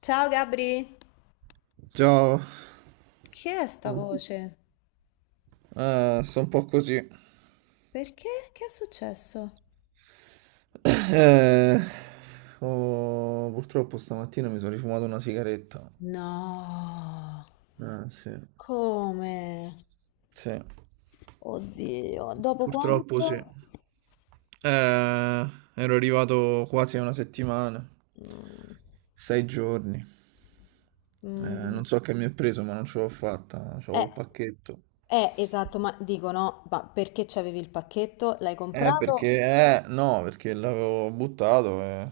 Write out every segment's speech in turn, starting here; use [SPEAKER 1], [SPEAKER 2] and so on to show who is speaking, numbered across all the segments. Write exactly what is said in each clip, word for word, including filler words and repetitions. [SPEAKER 1] Ciao Gabri,
[SPEAKER 2] Ciao,
[SPEAKER 1] chi è sta voce?
[SPEAKER 2] eh, sto un po' così.
[SPEAKER 1] Perché? Che è successo?
[SPEAKER 2] Eh, oh, Purtroppo stamattina mi sono rifumato una sigaretta.
[SPEAKER 1] No,
[SPEAKER 2] Eh, sì,
[SPEAKER 1] come?
[SPEAKER 2] sì,
[SPEAKER 1] Oddio, dopo
[SPEAKER 2] Purtroppo sì. Eh,
[SPEAKER 1] quanto?
[SPEAKER 2] ero arrivato quasi a una settimana,
[SPEAKER 1] Mm,
[SPEAKER 2] sei giorni. Eh,
[SPEAKER 1] mm,
[SPEAKER 2] non so che mi è preso, ma non ce l'ho fatta, c'avevo
[SPEAKER 1] eh,
[SPEAKER 2] il pacchetto.
[SPEAKER 1] eh, esatto, ma dico no, ma perché c'avevi il pacchetto? L'hai
[SPEAKER 2] Eh,
[SPEAKER 1] comprato?
[SPEAKER 2] perché, eh, no, perché l'avevo buttato e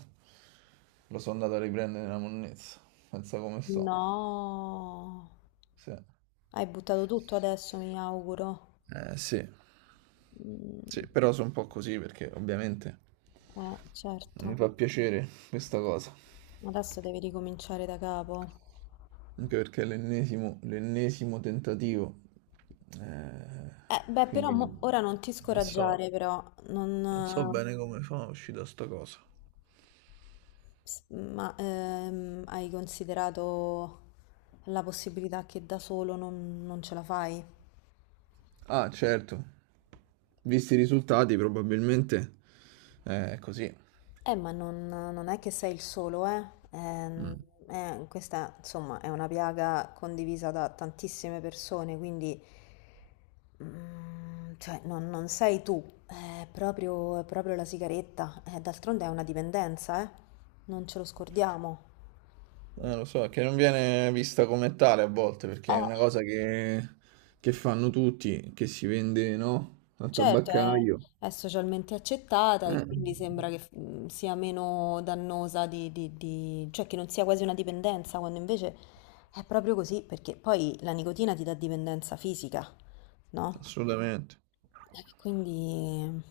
[SPEAKER 2] lo sono andato a riprendere nella monnezza. Pensa come sto.
[SPEAKER 1] No,
[SPEAKER 2] Sì.
[SPEAKER 1] hai buttato tutto adesso, mi auguro.
[SPEAKER 2] Eh, sì.
[SPEAKER 1] Mm,
[SPEAKER 2] Sì, però sono un po' così perché ovviamente
[SPEAKER 1] eh,
[SPEAKER 2] non mi
[SPEAKER 1] certo,
[SPEAKER 2] fa piacere questa cosa.
[SPEAKER 1] adesso devi ricominciare da capo.
[SPEAKER 2] Anche perché è l'ennesimo l'ennesimo tentativo. Eh,
[SPEAKER 1] Eh, beh, però mo-
[SPEAKER 2] quindi
[SPEAKER 1] ora non ti
[SPEAKER 2] non so,
[SPEAKER 1] scoraggiare, però,
[SPEAKER 2] non so
[SPEAKER 1] non, eh,
[SPEAKER 2] bene come fa a uscire da sta cosa.
[SPEAKER 1] s- ma ehm, hai considerato la possibilità che da solo non, non ce la fai?
[SPEAKER 2] Ah, certo. Visti i risultati, probabilmente. Eh, è così.
[SPEAKER 1] Eh, ma non, non è che sei il solo, eh? Ehm,
[SPEAKER 2] Mm.
[SPEAKER 1] eh, questa, insomma, è una piaga condivisa da tantissime persone, quindi, mm, cioè, non, non sei tu, è proprio, è proprio la sigaretta. Eh, d'altronde è una dipendenza, eh? Non ce lo scordiamo.
[SPEAKER 2] Eh, lo so, che non viene vista come tale a volte, perché è
[SPEAKER 1] Eh.
[SPEAKER 2] una cosa che, che fanno tutti, che si vende, no? Al
[SPEAKER 1] Certo,
[SPEAKER 2] tabaccaio.
[SPEAKER 1] è, è socialmente accettata e
[SPEAKER 2] Eh,
[SPEAKER 1] quindi sembra che mm, sia meno dannosa di, di- di- cioè che non sia quasi una dipendenza, quando invece è proprio così, perché poi la nicotina ti dà dipendenza fisica, no?
[SPEAKER 2] Assolutamente.
[SPEAKER 1] Eh, Quindi,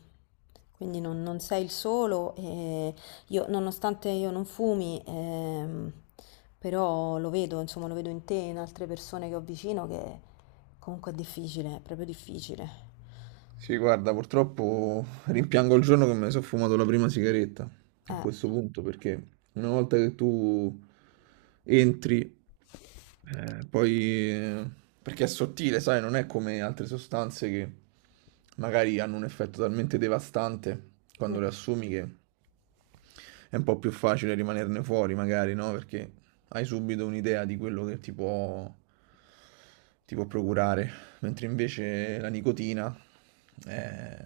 [SPEAKER 1] quindi non, non sei il solo e io, nonostante io non fumi, ehm, però lo vedo, insomma, lo vedo in te e in altre persone che ho vicino che comunque è difficile, è proprio difficile.
[SPEAKER 2] Sì, guarda, purtroppo rimpiango il giorno che mi sono fumato la prima sigaretta a questo punto, perché una volta che tu entri, eh, poi... eh, perché è sottile, sai, non è come altre sostanze che magari hanno un effetto talmente devastante
[SPEAKER 1] Eh.
[SPEAKER 2] quando le assumi che è un po' più facile rimanerne fuori, magari, no? Perché hai subito un'idea di quello che ti può, ti può procurare, mentre invece la nicotina eh,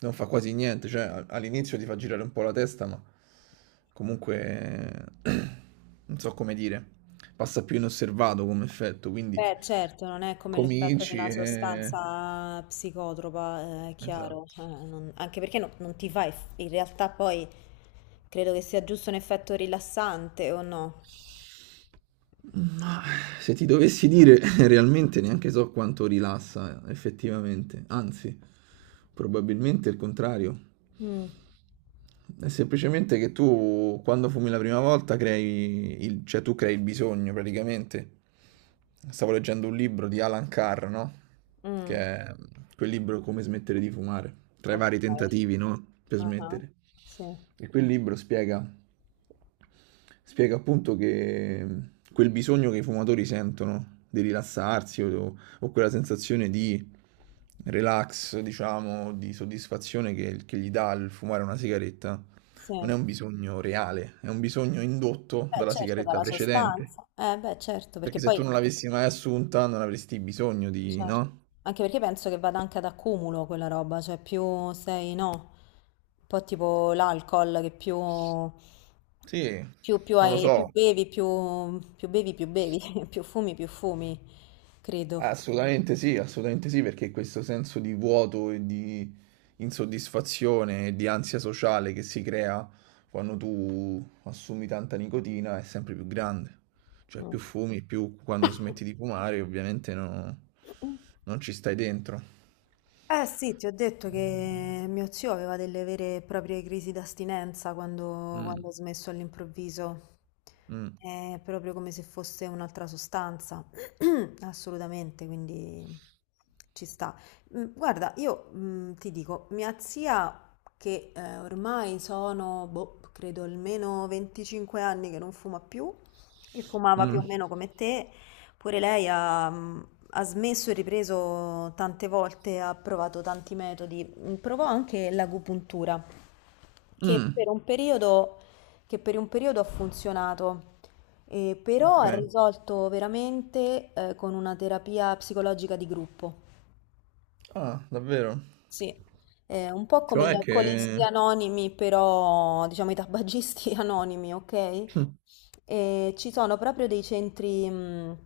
[SPEAKER 2] non fa quasi niente, cioè a- all'inizio ti fa girare un po' la testa, ma comunque non so come dire, passa più inosservato come effetto, quindi
[SPEAKER 1] Beh, certo, non è come l'effetto di
[SPEAKER 2] cominci
[SPEAKER 1] una
[SPEAKER 2] e...
[SPEAKER 1] sostanza psicotropa, eh, è chiaro,
[SPEAKER 2] Esatto.
[SPEAKER 1] eh, non- anche perché no- non ti fa, eff- in realtà poi credo che sia giusto un effetto rilassante o no?
[SPEAKER 2] Ma se ti dovessi dire, realmente neanche so quanto rilassa effettivamente, anzi, probabilmente il contrario.
[SPEAKER 1] Mm,
[SPEAKER 2] È semplicemente che tu, quando fumi la prima volta, crei il, cioè tu crei il bisogno praticamente. Stavo leggendo un libro di Alan Carr, no? Che
[SPEAKER 1] mm,
[SPEAKER 2] è quel libro Come smettere di fumare, tra i
[SPEAKER 1] ok,
[SPEAKER 2] vari tentativi, no? Per
[SPEAKER 1] ah,
[SPEAKER 2] smettere.
[SPEAKER 1] Sì,
[SPEAKER 2] E quel libro spiega. Spiega appunto che mm, quel bisogno che i fumatori sentono di rilassarsi o, o quella sensazione di relax, diciamo, di soddisfazione che, che gli dà il fumare una sigaretta,
[SPEAKER 1] sì.
[SPEAKER 2] non è un bisogno reale, è un bisogno indotto
[SPEAKER 1] Beh,
[SPEAKER 2] dalla
[SPEAKER 1] certo,
[SPEAKER 2] sigaretta
[SPEAKER 1] dalla
[SPEAKER 2] precedente.
[SPEAKER 1] sostanza. Eh, beh, certo, perché
[SPEAKER 2] Perché se
[SPEAKER 1] poi
[SPEAKER 2] tu non l'avessi mai assunta, non avresti bisogno di,
[SPEAKER 1] Certo.
[SPEAKER 2] no?
[SPEAKER 1] Anche perché penso che vada anche ad accumulo quella roba, cioè più sei, no, un po' tipo l'alcol che più,
[SPEAKER 2] Sì,
[SPEAKER 1] più, più
[SPEAKER 2] non lo
[SPEAKER 1] hai, più
[SPEAKER 2] so.
[SPEAKER 1] bevi, più, più bevi, più bevi, più fumi, più fumi, credo.
[SPEAKER 2] Assolutamente sì, assolutamente sì, perché questo senso di vuoto e di insoddisfazione e di ansia sociale che si crea quando tu assumi tanta nicotina è sempre più grande. Cioè più
[SPEAKER 1] Mm.
[SPEAKER 2] fumi, più quando smetti di fumare ovviamente no- non ci stai dentro.
[SPEAKER 1] Eh sì, ti ho detto che mio zio aveva delle vere e proprie crisi d'astinenza quando,
[SPEAKER 2] Mm,
[SPEAKER 1] quando ha smesso all'improvviso.
[SPEAKER 2] mm,
[SPEAKER 1] È proprio come se fosse un'altra sostanza. Assolutamente, quindi ci sta. Mm, Guarda, io mm, ti dico, mia zia, che eh, ormai sono, boh, credo almeno venticinque anni che non fuma più, e fumava più
[SPEAKER 2] mm,
[SPEAKER 1] o meno come te, pure lei ha, mm, ha smesso e ripreso tante volte, ha provato tanti metodi. Mm, Provò anche l'agopuntura, che per
[SPEAKER 2] mm,
[SPEAKER 1] un periodo, che per un periodo ha funzionato, eh, però ha
[SPEAKER 2] ok.
[SPEAKER 1] risolto veramente, eh, con una terapia psicologica di gruppo.
[SPEAKER 2] Ah, davvero?
[SPEAKER 1] Sì, è un po' come gli
[SPEAKER 2] Cioè
[SPEAKER 1] alcolisti
[SPEAKER 2] che...
[SPEAKER 1] anonimi, però diciamo i tabagisti anonimi, ok?
[SPEAKER 2] Mm,
[SPEAKER 1] E ci sono proprio dei centri, mh,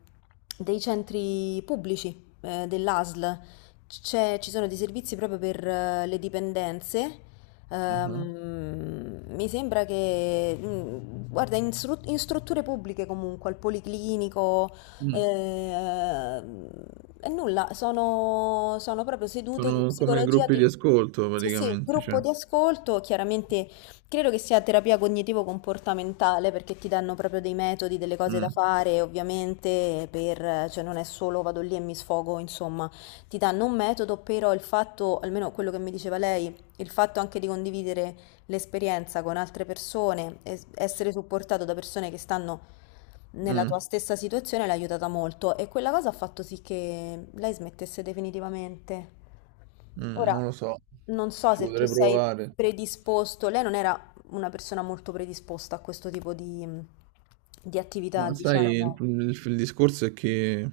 [SPEAKER 1] dei centri pubblici eh, dell'A S L. C'è- ci sono dei servizi proprio per eh, le dipendenze.
[SPEAKER 2] mhm,
[SPEAKER 1] Ehm, mi sembra che, mh, guarda, in, stru- in strutture pubbliche comunque, al policlinico,
[SPEAKER 2] mm.
[SPEAKER 1] eh, ehm, e nulla, sono, sono proprio sedute di
[SPEAKER 2] Sono come
[SPEAKER 1] psicologia
[SPEAKER 2] gruppi di
[SPEAKER 1] di...
[SPEAKER 2] ascolto
[SPEAKER 1] Sì, sì,
[SPEAKER 2] praticamente,
[SPEAKER 1] gruppo
[SPEAKER 2] cioè.
[SPEAKER 1] di ascolto, chiaramente credo che sia terapia cognitivo-comportamentale perché ti danno proprio dei metodi, delle cose da
[SPEAKER 2] Mm,
[SPEAKER 1] fare, ovviamente, per, cioè non è solo vado lì e mi sfogo, insomma, ti danno un metodo, però il fatto, almeno quello che mi diceva lei, il fatto anche di condividere l'esperienza con altre persone, es- essere supportato da persone che stanno nella
[SPEAKER 2] mm.
[SPEAKER 1] tua stessa situazione l'ha aiutata molto e quella cosa ha fatto sì che lei smettesse definitivamente.
[SPEAKER 2] Mm,
[SPEAKER 1] Ora,
[SPEAKER 2] non lo so,
[SPEAKER 1] non so
[SPEAKER 2] ci
[SPEAKER 1] se tu
[SPEAKER 2] potrei
[SPEAKER 1] sei
[SPEAKER 2] provare.
[SPEAKER 1] predisposto, lei non era una persona molto predisposta a questo tipo di, di attività,
[SPEAKER 2] Ma sai, il,
[SPEAKER 1] diciamo.
[SPEAKER 2] il- il discorso è che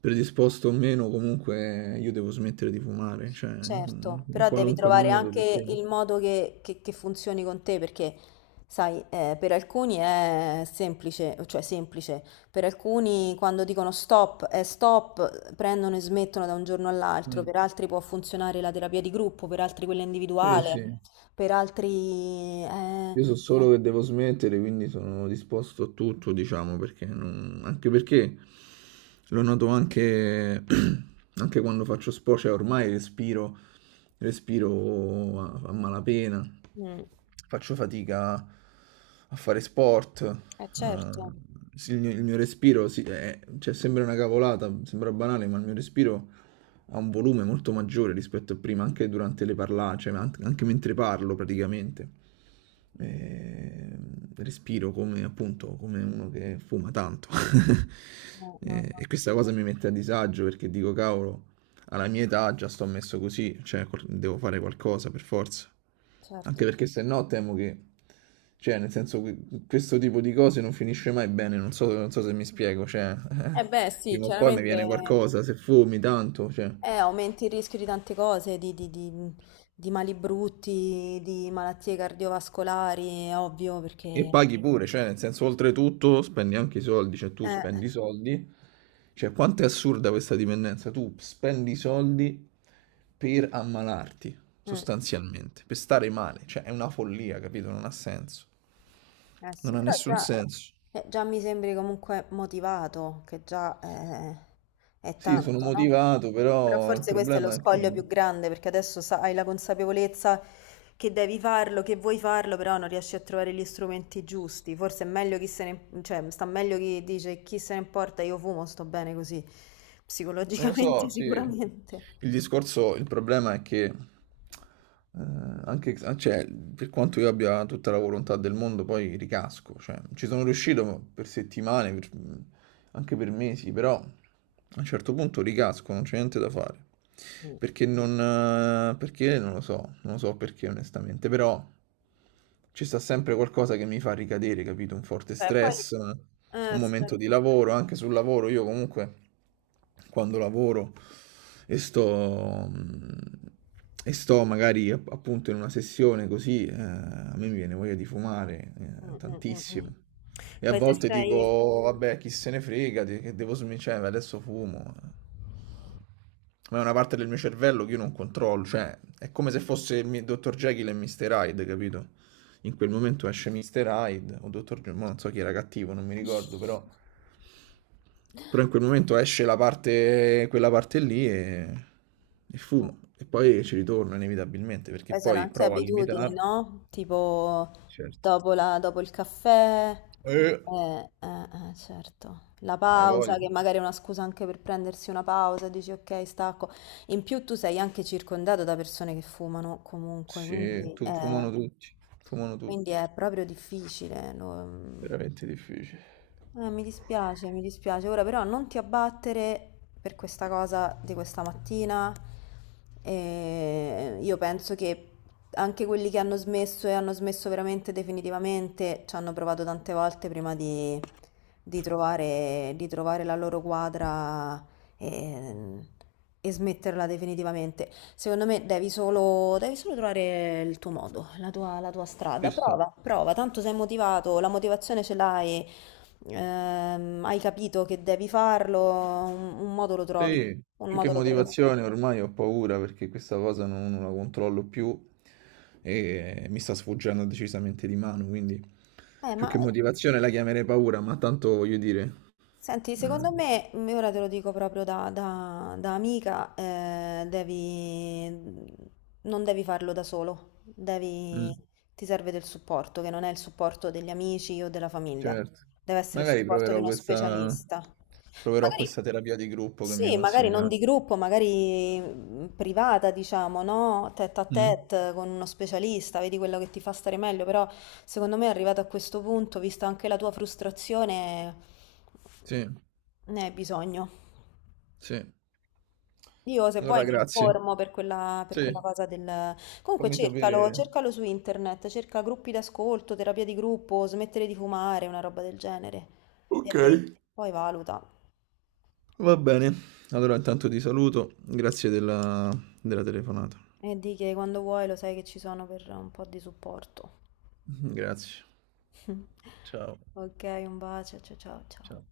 [SPEAKER 2] predisposto o meno, comunque io devo smettere di fumare, cioè in
[SPEAKER 1] Certo,
[SPEAKER 2] in
[SPEAKER 1] però devi
[SPEAKER 2] qualunque
[SPEAKER 1] trovare
[SPEAKER 2] modo,
[SPEAKER 1] anche
[SPEAKER 2] perché...
[SPEAKER 1] il modo che, che- che funzioni con te, perché sai, eh, per alcuni è semplice, cioè semplice, per alcuni quando dicono stop è stop, prendono e smettono da un giorno all'altro,
[SPEAKER 2] Mm,
[SPEAKER 1] per altri può funzionare la terapia di gruppo, per altri quella
[SPEAKER 2] sì, sì.
[SPEAKER 1] individuale, per altri... Eh,
[SPEAKER 2] Io so solo che devo smettere, quindi sono disposto a tutto, diciamo, perché non- anche perché lo noto anche, anche quando faccio sport, cioè ormai respiro, respiro a, a malapena,
[SPEAKER 1] mm,
[SPEAKER 2] faccio fatica a fare sport,
[SPEAKER 1] eh,
[SPEAKER 2] eh,
[SPEAKER 1] certo,
[SPEAKER 2] sì, il mio, il mio respiro, sì, è- cioè, sembra una cavolata, sembra banale, ma il mio respiro ha un volume molto maggiore rispetto a prima, anche durante le parlare, cioè an- anche mentre parlo praticamente. Eh, Respiro come appunto come uno che fuma tanto.
[SPEAKER 1] no, no,
[SPEAKER 2] Eh,
[SPEAKER 1] no,
[SPEAKER 2] e questa cosa mi mette a disagio perché dico, cavolo, alla mia età già sto messo così, cioè col- devo fare qualcosa per forza. Anche
[SPEAKER 1] certo.
[SPEAKER 2] perché se no temo che, cioè, nel senso, que- questo tipo di cose non finisce mai bene, non so, non so se mi spiego, cioè, eh,
[SPEAKER 1] Eh beh, sì,
[SPEAKER 2] prima o poi mi viene
[SPEAKER 1] chiaramente
[SPEAKER 2] qualcosa, se fumi tanto, cioè.
[SPEAKER 1] Eh, aumenti il rischio di tante cose, di, di- di- di mali brutti, di malattie cardiovascolari, è ovvio,
[SPEAKER 2] E
[SPEAKER 1] perché...
[SPEAKER 2] paghi pure, cioè, nel senso, oltretutto spendi anche i soldi, cioè tu
[SPEAKER 1] Eh,
[SPEAKER 2] spendi i soldi. Cioè, quanto è assurda questa dipendenza? Tu spendi soldi per ammalarti,
[SPEAKER 1] mm.
[SPEAKER 2] sostanzialmente, per stare male. Cioè, è una follia, capito? Non ha senso.
[SPEAKER 1] Eh
[SPEAKER 2] Non
[SPEAKER 1] sì,
[SPEAKER 2] ha
[SPEAKER 1] però
[SPEAKER 2] nessun
[SPEAKER 1] già,
[SPEAKER 2] senso.
[SPEAKER 1] eh, già mi sembri comunque motivato, che già eh, è
[SPEAKER 2] Sì, sono
[SPEAKER 1] tanto, no?
[SPEAKER 2] motivato,
[SPEAKER 1] Però
[SPEAKER 2] però il
[SPEAKER 1] forse questo è lo
[SPEAKER 2] problema è che...
[SPEAKER 1] scoglio più grande, perché adesso sa- hai la consapevolezza che devi farlo, che vuoi farlo, però non riesci a trovare gli strumenti giusti. Forse è meglio chi se ne, cioè, sta meglio chi dice chi se ne importa, io fumo, sto bene così,
[SPEAKER 2] Non lo so,
[SPEAKER 1] psicologicamente
[SPEAKER 2] sì.
[SPEAKER 1] sicuramente.
[SPEAKER 2] Il discorso, il problema è che, eh, anche, cioè, per quanto io abbia tutta la volontà del mondo, poi ricasco. Cioè, ci sono riuscito per settimane, per- anche per mesi, però a un certo punto ricasco, non c'è niente da fare. Perché non, eh, perché non lo so, non lo so perché onestamente, però ci sta sempre qualcosa che mi fa ricadere, capito? Un forte
[SPEAKER 1] Beh, poi...
[SPEAKER 2] stress, un
[SPEAKER 1] Eh,
[SPEAKER 2] momento di
[SPEAKER 1] certo.
[SPEAKER 2] lavoro, anche sul lavoro. Io comunque quando lavoro e sto, e sto magari app- appunto in una sessione così, eh, a me mi viene voglia di fumare, eh,
[SPEAKER 1] Mm, mm, mm, mm.
[SPEAKER 2] tantissimo. E a
[SPEAKER 1] Poi se
[SPEAKER 2] volte
[SPEAKER 1] sei...
[SPEAKER 2] dico, vabbè, chi se ne frega, de- che devo smettere, adesso fumo, ma è una parte del mio cervello che io non controllo, cioè è come se fosse il mi- dottor Jekyll e mister Hyde, capito? In quel momento esce mister Hyde o dottor Jekyll, ma non so chi era cattivo, non mi ricordo, però però in quel momento esce la parte, quella parte lì e, e
[SPEAKER 1] mm.
[SPEAKER 2] fumo e poi ci ritorno inevitabilmente perché
[SPEAKER 1] Poi sono
[SPEAKER 2] poi
[SPEAKER 1] anche
[SPEAKER 2] provo a
[SPEAKER 1] abitudini,
[SPEAKER 2] limitarlo.
[SPEAKER 1] no? Tipo
[SPEAKER 2] Certo.
[SPEAKER 1] dopo, la- dopo il caffè,
[SPEAKER 2] Eh,
[SPEAKER 1] eh, eh, eh, certo, la
[SPEAKER 2] hai
[SPEAKER 1] pausa,
[SPEAKER 2] voglia?
[SPEAKER 1] che magari è una scusa anche per prendersi una pausa, dici ok, stacco. In più tu sei anche circondato da persone che fumano comunque,
[SPEAKER 2] Sì,
[SPEAKER 1] quindi
[SPEAKER 2] tu,
[SPEAKER 1] è,
[SPEAKER 2] fumano tutti, fumano
[SPEAKER 1] quindi
[SPEAKER 2] tutti,
[SPEAKER 1] è proprio difficile. lo-
[SPEAKER 2] veramente difficile.
[SPEAKER 1] eh, mi dispiace, mi dispiace. Ora però non ti abbattere per questa cosa di questa mattina. Eh, io penso che anche quelli che hanno smesso e hanno smesso veramente definitivamente ci hanno provato tante volte prima di, di trovare, di trovare la loro quadra e, e smetterla definitivamente. Secondo me devi solo, devi solo trovare il tuo modo, la tua, la tua
[SPEAKER 2] Ci
[SPEAKER 1] strada.
[SPEAKER 2] sta.
[SPEAKER 1] Prova, prova, tanto sei motivato, la motivazione ce l'hai, ehm, hai capito che devi farlo, un, un modo lo trovi,
[SPEAKER 2] Sì,
[SPEAKER 1] un
[SPEAKER 2] più che
[SPEAKER 1] modo lo troverai.
[SPEAKER 2] motivazione ormai ho paura perché questa cosa non, non la controllo più e mi sta sfuggendo decisamente di mano, quindi
[SPEAKER 1] Eh,
[SPEAKER 2] più
[SPEAKER 1] ma
[SPEAKER 2] che motivazione la chiamerei paura, ma tanto voglio dire,
[SPEAKER 1] Senti,
[SPEAKER 2] eh,
[SPEAKER 1] secondo me, m- ora te lo dico proprio da, da- da amica, eh, devi, mm, non devi farlo da solo, devi,
[SPEAKER 2] mm,
[SPEAKER 1] ti serve del supporto, che non è il supporto degli amici o della famiglia,
[SPEAKER 2] certo,
[SPEAKER 1] deve essere il
[SPEAKER 2] magari
[SPEAKER 1] supporto di
[SPEAKER 2] proverò
[SPEAKER 1] uno
[SPEAKER 2] questa,
[SPEAKER 1] specialista.
[SPEAKER 2] proverò
[SPEAKER 1] Magari
[SPEAKER 2] questa terapia di gruppo che mi hai
[SPEAKER 1] sì, magari non di
[SPEAKER 2] consigliato.
[SPEAKER 1] gruppo, magari mm, privata, diciamo, no? Tête a
[SPEAKER 2] Mm,
[SPEAKER 1] tête con uno specialista, vedi quello che ti fa stare meglio, però secondo me arrivato a questo punto, vista anche la tua frustrazione,
[SPEAKER 2] sì,
[SPEAKER 1] mhmm, ne hai bisogno.
[SPEAKER 2] sì.
[SPEAKER 1] Io se vuoi
[SPEAKER 2] Allora
[SPEAKER 1] mi
[SPEAKER 2] grazie.
[SPEAKER 1] informo per quella, per quella
[SPEAKER 2] Sì,
[SPEAKER 1] cosa del... Comunque
[SPEAKER 2] fammi
[SPEAKER 1] cercalo,
[SPEAKER 2] sapere.
[SPEAKER 1] cercalo su internet, cerca gruppi d'ascolto, terapia di gruppo, smettere di fumare, una roba del genere.
[SPEAKER 2] Ok.
[SPEAKER 1] E vedi, poi valuta.
[SPEAKER 2] Va bene, allora intanto ti saluto, grazie della, della telefonata.
[SPEAKER 1] E di che quando vuoi lo sai che ci sono per un po' di supporto.
[SPEAKER 2] Grazie. Ciao.
[SPEAKER 1] Ok, un bacio, ciao ciao ciao.
[SPEAKER 2] Ciao.